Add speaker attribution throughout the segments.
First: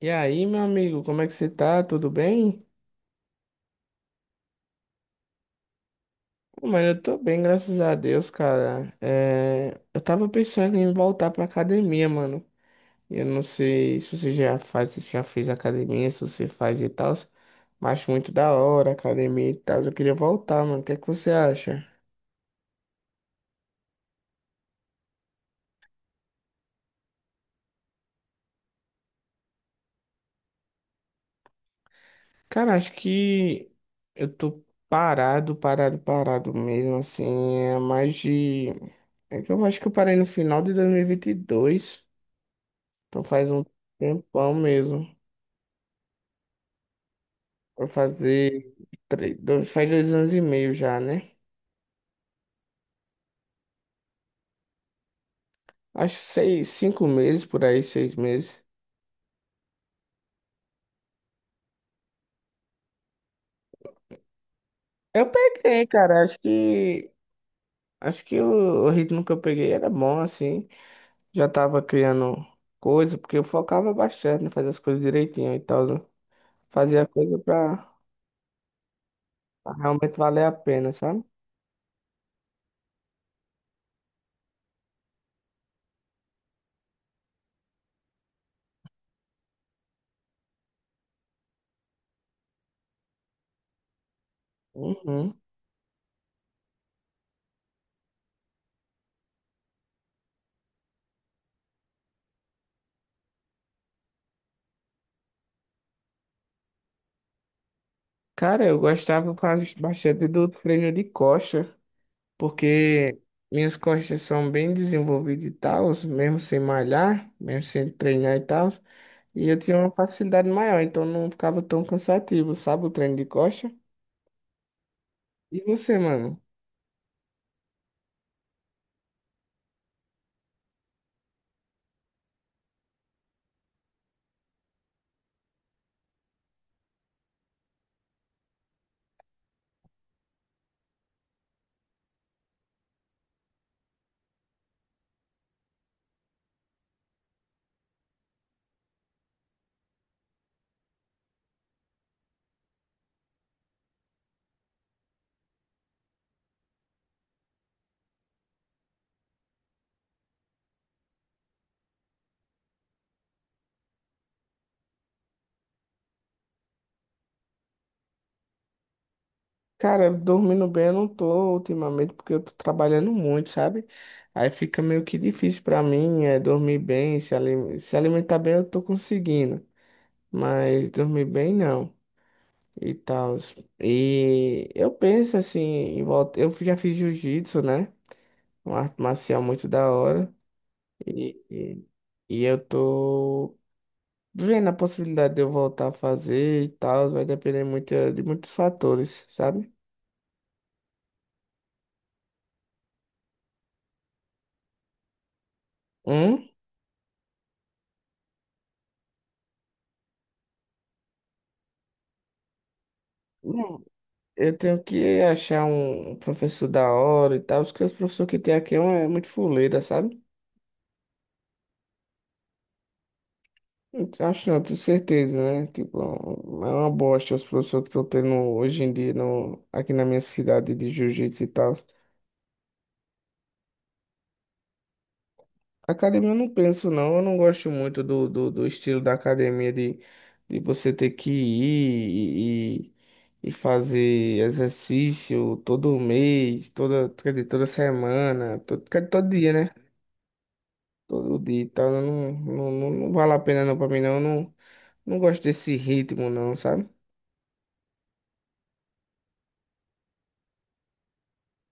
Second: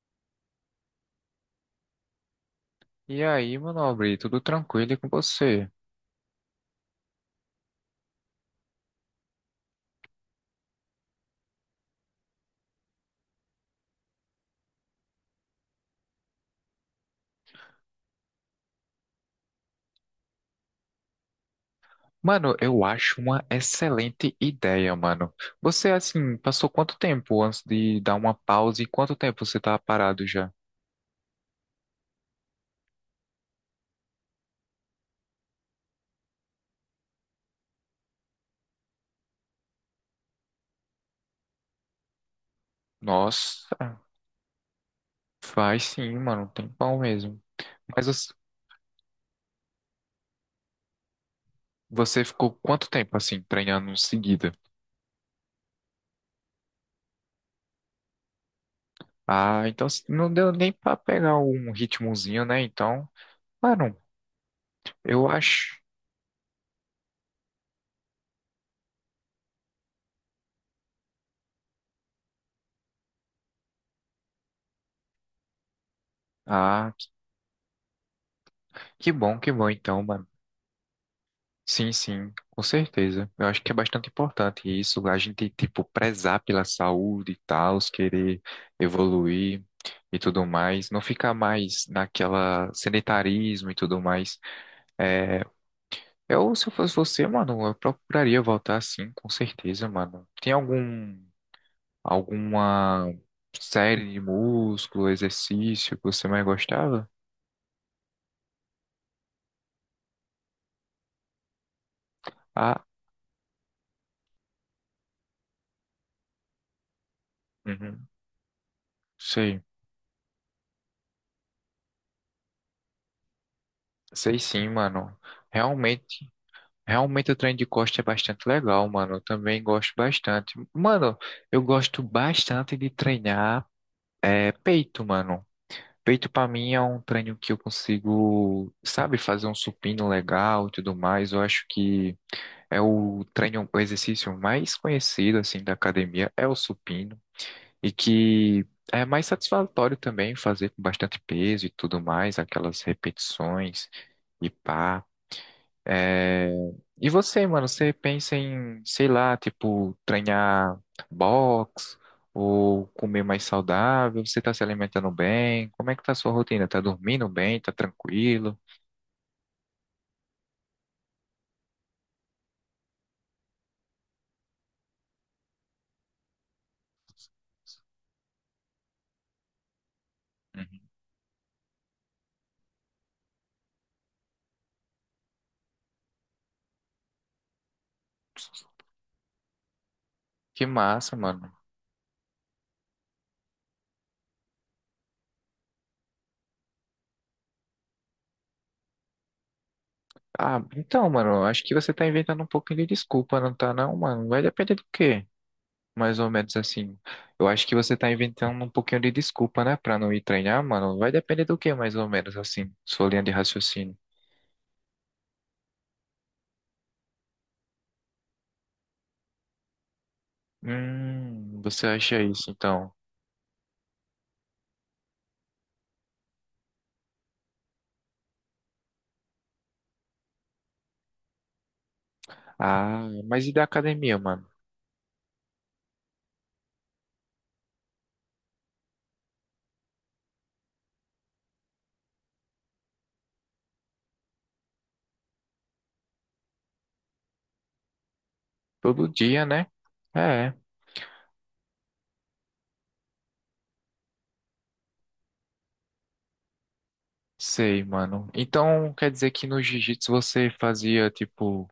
Speaker 1: E aí, meu amigo, como é que você tá? Tudo bem?
Speaker 2: E aí, meu nobre, tudo tranquilo e com você?
Speaker 1: Pô, mano, eu tô bem, graças a Deus, cara. Eu tava pensando em voltar pra academia, mano. Eu não sei se você já faz, se já fez academia, se você faz e tal, mas acho muito da hora academia e tal. Eu queria voltar, mano. O que é que você acha?
Speaker 2: Mano, eu acho uma excelente ideia, mano. Você, assim, passou quanto tempo antes de dar uma pausa e quanto tempo você tá parado já?
Speaker 1: Cara, acho que eu tô parado, parado, parado mesmo, assim, é mais de... é que eu acho que eu parei no final de dois mil e vinte e dois. Então faz um
Speaker 2: Nossa,
Speaker 1: tempão mesmo.
Speaker 2: faz sim, mano, um tempão mesmo.
Speaker 1: Vai
Speaker 2: Mas os-
Speaker 1: fazer três, dois, Faz 2 anos e meio já, né?
Speaker 2: Você ficou quanto tempo, assim, treinando em seguida?
Speaker 1: Acho seis, 5 meses, por aí, 6 meses.
Speaker 2: Ah, então assim, não deu nem pra pegar um ritmozinho, né? Então, mano, eu
Speaker 1: Eu
Speaker 2: acho.
Speaker 1: peguei, cara. Acho que o ritmo que eu peguei era bom, assim. Já tava criando coisa, porque eu focava bastante em fazer as coisas direitinho e tal, né?
Speaker 2: Ah,
Speaker 1: Fazia coisa pra
Speaker 2: que bom
Speaker 1: pra
Speaker 2: então,
Speaker 1: realmente
Speaker 2: mano.
Speaker 1: valer a pena, sabe?
Speaker 2: Sim, sim, com certeza. Eu acho que é bastante importante isso, a gente, tipo, prezar pela saúde e tal, querer evoluir e tudo mais, não ficar mais naquela sedentarismo e tudo mais.
Speaker 1: Uhum.
Speaker 2: É, eu, se eu fosse você, mano, eu procuraria voltar sim, com certeza, mano. Tem algum, alguma série de músculo, exercício que você mais gostava?
Speaker 1: Cara, eu gostava quase bastante do treino de coxa.
Speaker 2: Ah,
Speaker 1: porque minhas costas são bem desenvolvidas e tal, mesmo sem malhar, mesmo sem
Speaker 2: uhum,
Speaker 1: treinar e tal, e eu
Speaker 2: sei,
Speaker 1: tinha uma facilidade maior, então não ficava tão cansativo, sabe, o treino de costa.
Speaker 2: sei sim, mano.
Speaker 1: E você,
Speaker 2: Realmente.
Speaker 1: mano?
Speaker 2: Realmente o trem de costa é bastante legal, mano. Eu também gosto bastante. Mano, eu gosto bastante de treinar é, peito, mano. Peito pra mim é um treino que eu consigo, sabe, fazer um supino legal e tudo mais. Eu acho que é o treino, o exercício mais conhecido assim da academia é o supino e que é mais satisfatório também fazer com bastante peso e tudo mais, aquelas repetições e pá. É, e você, mano, você pensa em, sei lá, tipo, treinar boxe ou comer mais saudável? Você tá se alimentando bem? Como é que tá a sua rotina? Tá dormindo bem? Tá tranquilo?
Speaker 1: Cara, dormindo bem eu não tô ultimamente, porque eu tô trabalhando muito, sabe? Aí fica meio que difícil pra mim, dormir bem, se alimentar bem eu tô conseguindo,
Speaker 2: Uhum.
Speaker 1: mas dormir bem não. E tal. E eu penso assim, em volta. Eu já fiz jiu-jitsu, né? Uma arte marcial muito da hora.
Speaker 2: Que massa,
Speaker 1: E,
Speaker 2: mano.
Speaker 1: e, e eu tô vendo a possibilidade de eu voltar a fazer e tal. Vai depender muito de muitos fatores, sabe?
Speaker 2: Ah, então, mano, acho que você tá inventando um pouquinho de desculpa, não tá não, mano? Vai depender do quê? Mais ou
Speaker 1: Hum?
Speaker 2: menos assim. Eu acho que você tá inventando um pouquinho de desculpa, né, pra não ir treinar, mano? Vai depender do quê, mais ou menos assim, sua linha de
Speaker 1: Não,
Speaker 2: raciocínio.
Speaker 1: eu tenho que achar um professor da hora e tal, porque os professores que tem aqui é muito fuleira, sabe?
Speaker 2: Você acha isso, então?
Speaker 1: Então, acho não, tenho certeza, né? Tipo, é um, é uma bosta os professores que estão tendo hoje em dia no, aqui na minha cidade de jiu-jitsu e tal.
Speaker 2: Ah, mas e da academia, mano?
Speaker 1: Academia eu não penso, não. Eu não gosto muito do estilo da academia de você ter que ir e fazer exercício todo mês, toda, quer dizer, toda semana, todo, quer
Speaker 2: Todo
Speaker 1: dizer, todo
Speaker 2: dia,
Speaker 1: dia,
Speaker 2: né?
Speaker 1: né?
Speaker 2: É,
Speaker 1: Todo dia e tal. Eu não, não, não, não vale a pena não pra mim, não. Eu não gosto desse ritmo, não, sabe?
Speaker 2: sei, mano. Então, quer dizer que no jiu-jitsu você fazia, tipo,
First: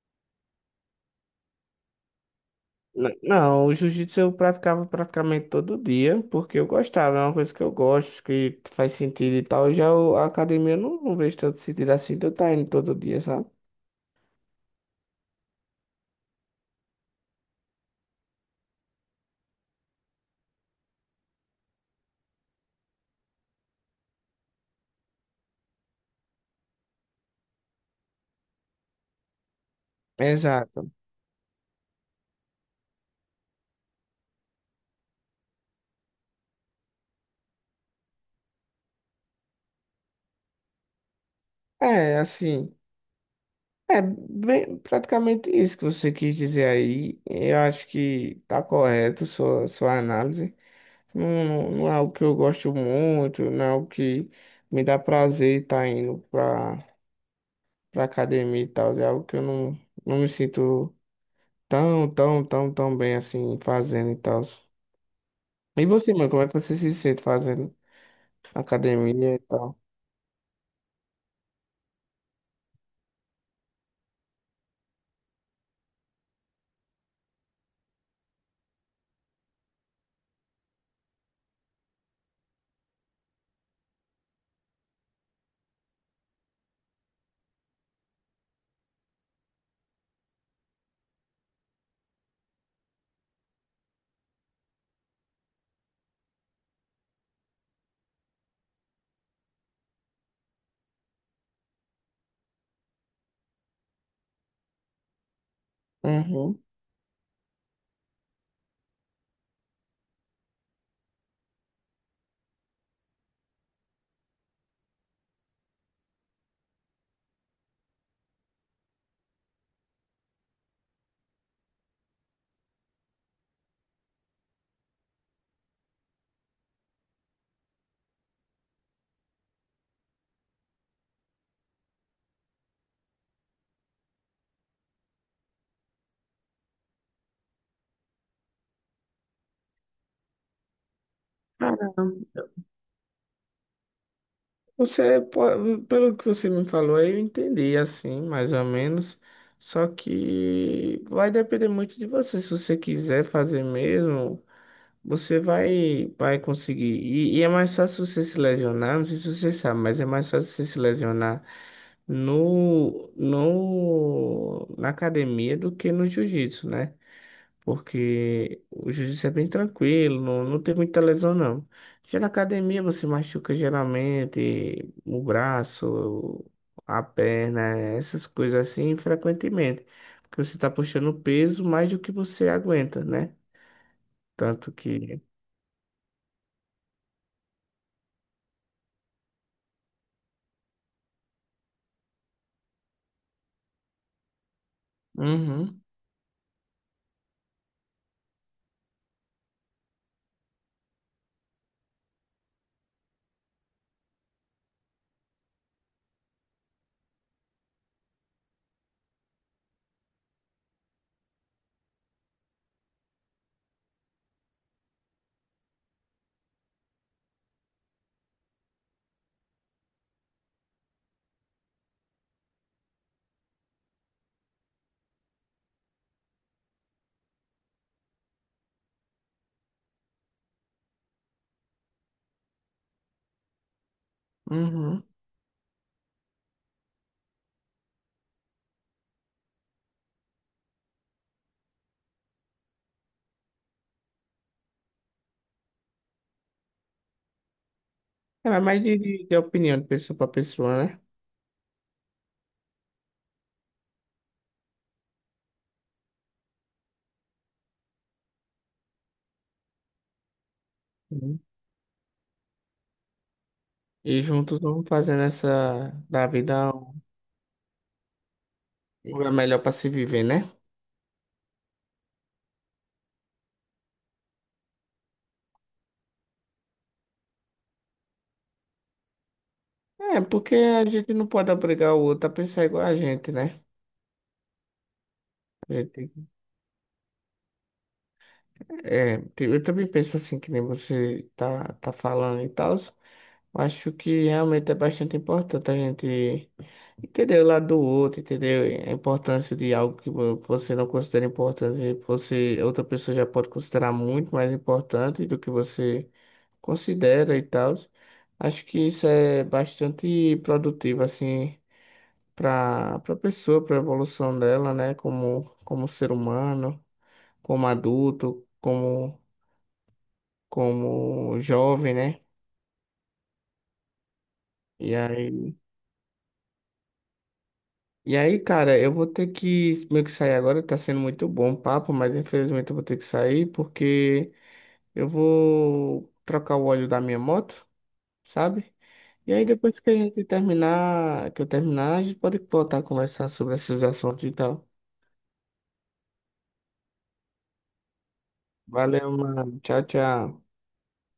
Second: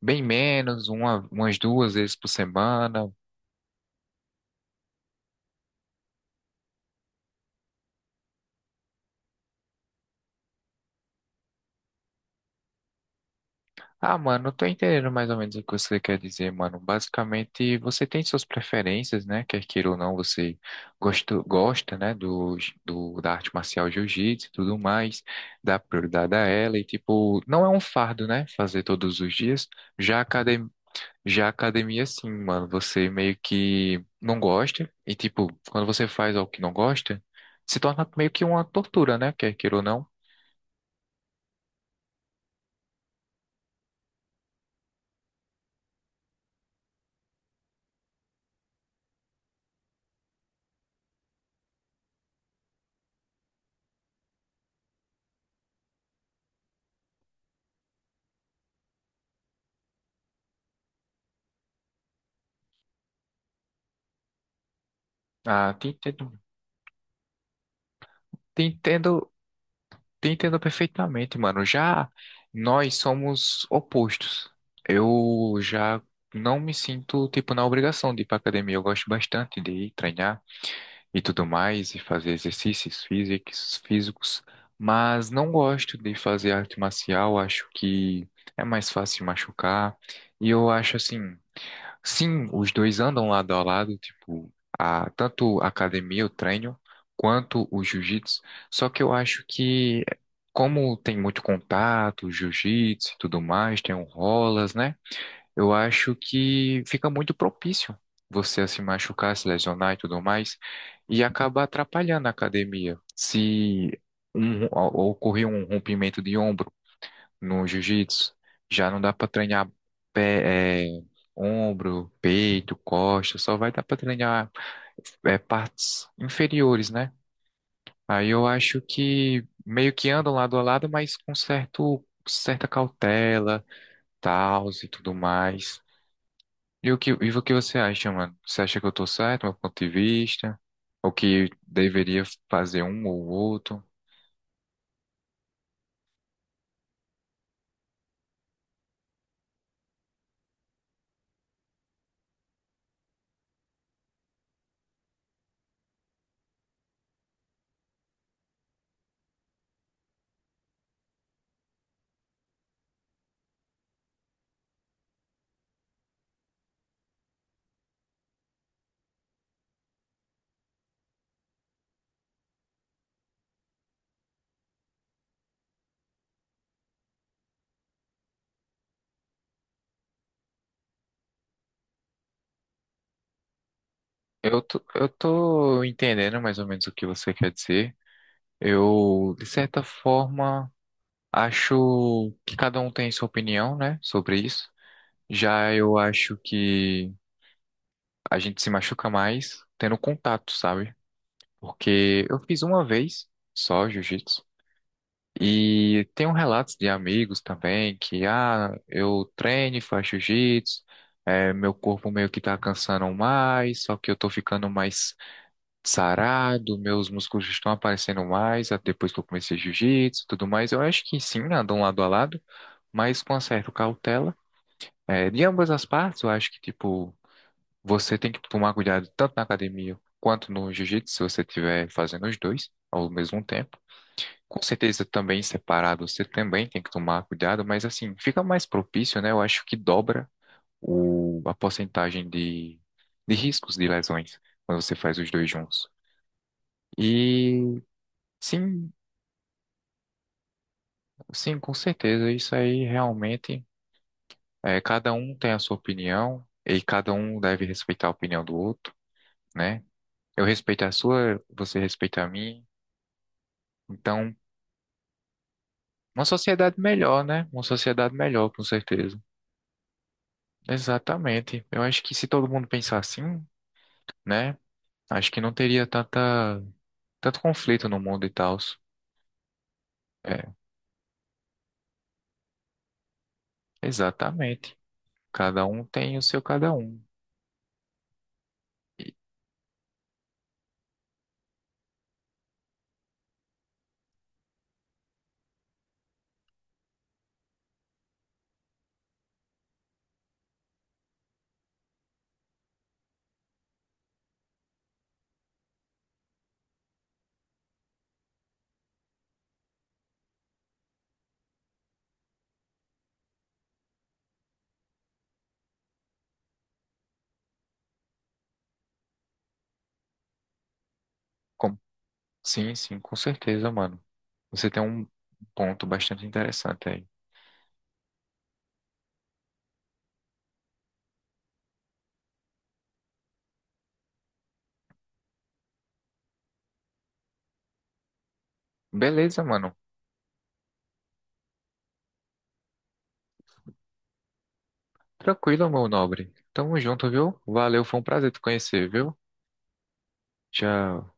Speaker 2: bem menos, uma, umas duas vezes por semana.
Speaker 1: Não, o jiu-jitsu eu praticava praticamente todo dia, porque eu gostava, é uma coisa que eu gosto, que faz sentido e tal. Já a academia eu não vejo tanto sentido assim de eu estar indo todo dia, sabe?
Speaker 2: Ah, mano, eu tô entendendo mais ou menos o que você quer dizer, mano. Basicamente, você tem suas preferências, né? Quer queira ou não, você gosta, gosta, né, do, da arte marcial jiu-jitsu e tudo mais, dá prioridade a ela e, tipo, não é um fardo, né, fazer todos os dias. Já a academia,
Speaker 1: Exato.
Speaker 2: já a academia, sim, mano, você meio que não gosta e, tipo, quando você faz algo que não gosta, se torna meio que uma tortura, né? Quer queira ou não.
Speaker 1: É, assim, é bem, praticamente isso que você quis dizer aí. Eu acho que tá correto sua análise. Não, não, não é algo que eu gosto muito, não é algo que me dá prazer estar indo pra academia e tal. É algo que eu não me sinto Tão, tão, tão, tão bem assim, fazendo e tal.
Speaker 2: Ah,
Speaker 1: E
Speaker 2: te
Speaker 1: você, mano,
Speaker 2: entendo,
Speaker 1: como é que você se sente fazendo
Speaker 2: te entendo
Speaker 1: academia e tal?
Speaker 2: te entendo perfeitamente, mano. Já nós somos opostos. Eu já não me sinto, tipo, na obrigação de ir pra academia. Eu gosto bastante de ir treinar e tudo mais, e fazer exercícios físicos, físicos, mas não gosto de fazer arte marcial. Acho que é mais fácil machucar. E eu acho assim. Sim, os dois andam lado a lado, tipo, a, tanto a academia, o treino, quanto o jiu-jitsu. Só que eu acho que, como tem muito contato, jiu-jitsu e tudo mais, tem um rolas, né? Eu acho
Speaker 1: Uhum.
Speaker 2: que fica muito propício você a se machucar, se lesionar e tudo mais, e acaba atrapalhando a academia. Se um, ocorrer um rompimento de ombro, no jiu-jitsu, já não dá para treinar pé, é, ombro, peito, costa, só vai dar para treinar é, partes inferiores, né? Aí eu acho que meio que andam lado a lado, mas com certo, certa cautela, tals e tudo mais. E o que você acha, mano? Você acha que eu tô certo, meu ponto de vista? Ou que deveria
Speaker 1: Caramba.
Speaker 2: fazer um ou outro?
Speaker 1: Pelo que você me falou, eu entendi assim, mais ou menos. Só que vai depender muito de você. Se você quiser fazer mesmo. Você vai conseguir. E é mais fácil você se lesionar, não sei se você sabe, mas é mais fácil você se lesionar no, no, na academia do que no jiu-jitsu, né? Porque o jiu-jitsu é bem tranquilo, não, não tem muita lesão, não. Já na academia você machuca geralmente o braço, a perna, essas coisas assim, frequentemente. Porque você está puxando peso mais do que você aguenta, né? Tanto
Speaker 2: Eu
Speaker 1: que.
Speaker 2: tô entendendo mais ou menos o que você quer dizer. Eu, de certa forma, acho que cada um tem sua opinião, né, sobre isso. Já
Speaker 1: Uhum.
Speaker 2: eu acho que a gente se machuca mais tendo contato, sabe? Porque eu fiz uma vez só jiu-jitsu. E tem um relatos de amigos também que, ah, eu treino e faço jiu-jitsu, é, meu corpo meio que tá cansando mais, só que eu tô ficando mais sarado, meus músculos estão aparecendo mais ah, depois que eu comecei jiu-jitsu e tudo mais. Eu acho que sim, andam lado a lado, mas com uma certa cautela. É, de ambas as partes, eu acho que, tipo, você tem que tomar cuidado tanto na academia quanto no jiu-jitsu, se você estiver fazendo os dois ao mesmo tempo. Com
Speaker 1: Uhum.
Speaker 2: certeza, também separado, você também tem que tomar cuidado, mas assim, fica mais propício, né? Eu acho que dobra o, a porcentagem de riscos de lesões quando você faz os dois juntos. E
Speaker 1: É, mas é mais
Speaker 2: sim,
Speaker 1: de opinião de pessoa para pessoa, né?
Speaker 2: sim, com certeza. Isso aí realmente é, cada um tem a sua opinião e cada um deve respeitar a opinião do outro, né? Eu respeito a
Speaker 1: Uhum.
Speaker 2: sua, você respeita a minha.
Speaker 1: E
Speaker 2: Então,
Speaker 1: juntos vamos fazendo essa
Speaker 2: uma
Speaker 1: da vida
Speaker 2: sociedade
Speaker 1: um
Speaker 2: melhor, né? Uma sociedade melhor, com certeza.
Speaker 1: lugar melhor para se viver, né?
Speaker 2: Exatamente. Eu acho que se todo mundo pensar assim, né? Acho que não teria tanta, tanto conflito no mundo e tal.
Speaker 1: É,
Speaker 2: É,
Speaker 1: porque a gente não pode obrigar o outro a pensar igual a gente, né?
Speaker 2: exatamente. Cada
Speaker 1: A
Speaker 2: um
Speaker 1: gente
Speaker 2: tem o
Speaker 1: tem
Speaker 2: seu cada um. E
Speaker 1: É, te- Eu também penso assim, que nem você tá falando e tal. Acho que realmente é bastante importante a gente entender o lado do outro, entender a importância de algo que você não considera importante, você, outra pessoa já pode considerar muito mais importante do que você considera e tal. Acho que isso é bastante produtivo, assim, para pessoa, para a evolução dela, né, como ser humano, como adulto, como jovem, né?
Speaker 2: sim, sim, com certeza, mano. Você tem
Speaker 1: E
Speaker 2: um
Speaker 1: aí,
Speaker 2: ponto bastante interessante aí.
Speaker 1: e aí, cara, eu vou ter que meio que sair agora, tá sendo muito bom o papo, mas infelizmente eu vou ter que sair porque eu vou trocar o óleo da minha moto, sabe? E
Speaker 2: Beleza,
Speaker 1: aí
Speaker 2: mano.
Speaker 1: depois que a gente terminar, que eu terminar, a gente pode voltar a conversar sobre esses assuntos e tal.
Speaker 2: Tranquilo, meu nobre. Tamo junto, viu? Valeu, foi um prazer te conhecer,
Speaker 1: Valeu,
Speaker 2: viu?
Speaker 1: mano. Tchau, tchau.
Speaker 2: Tchau.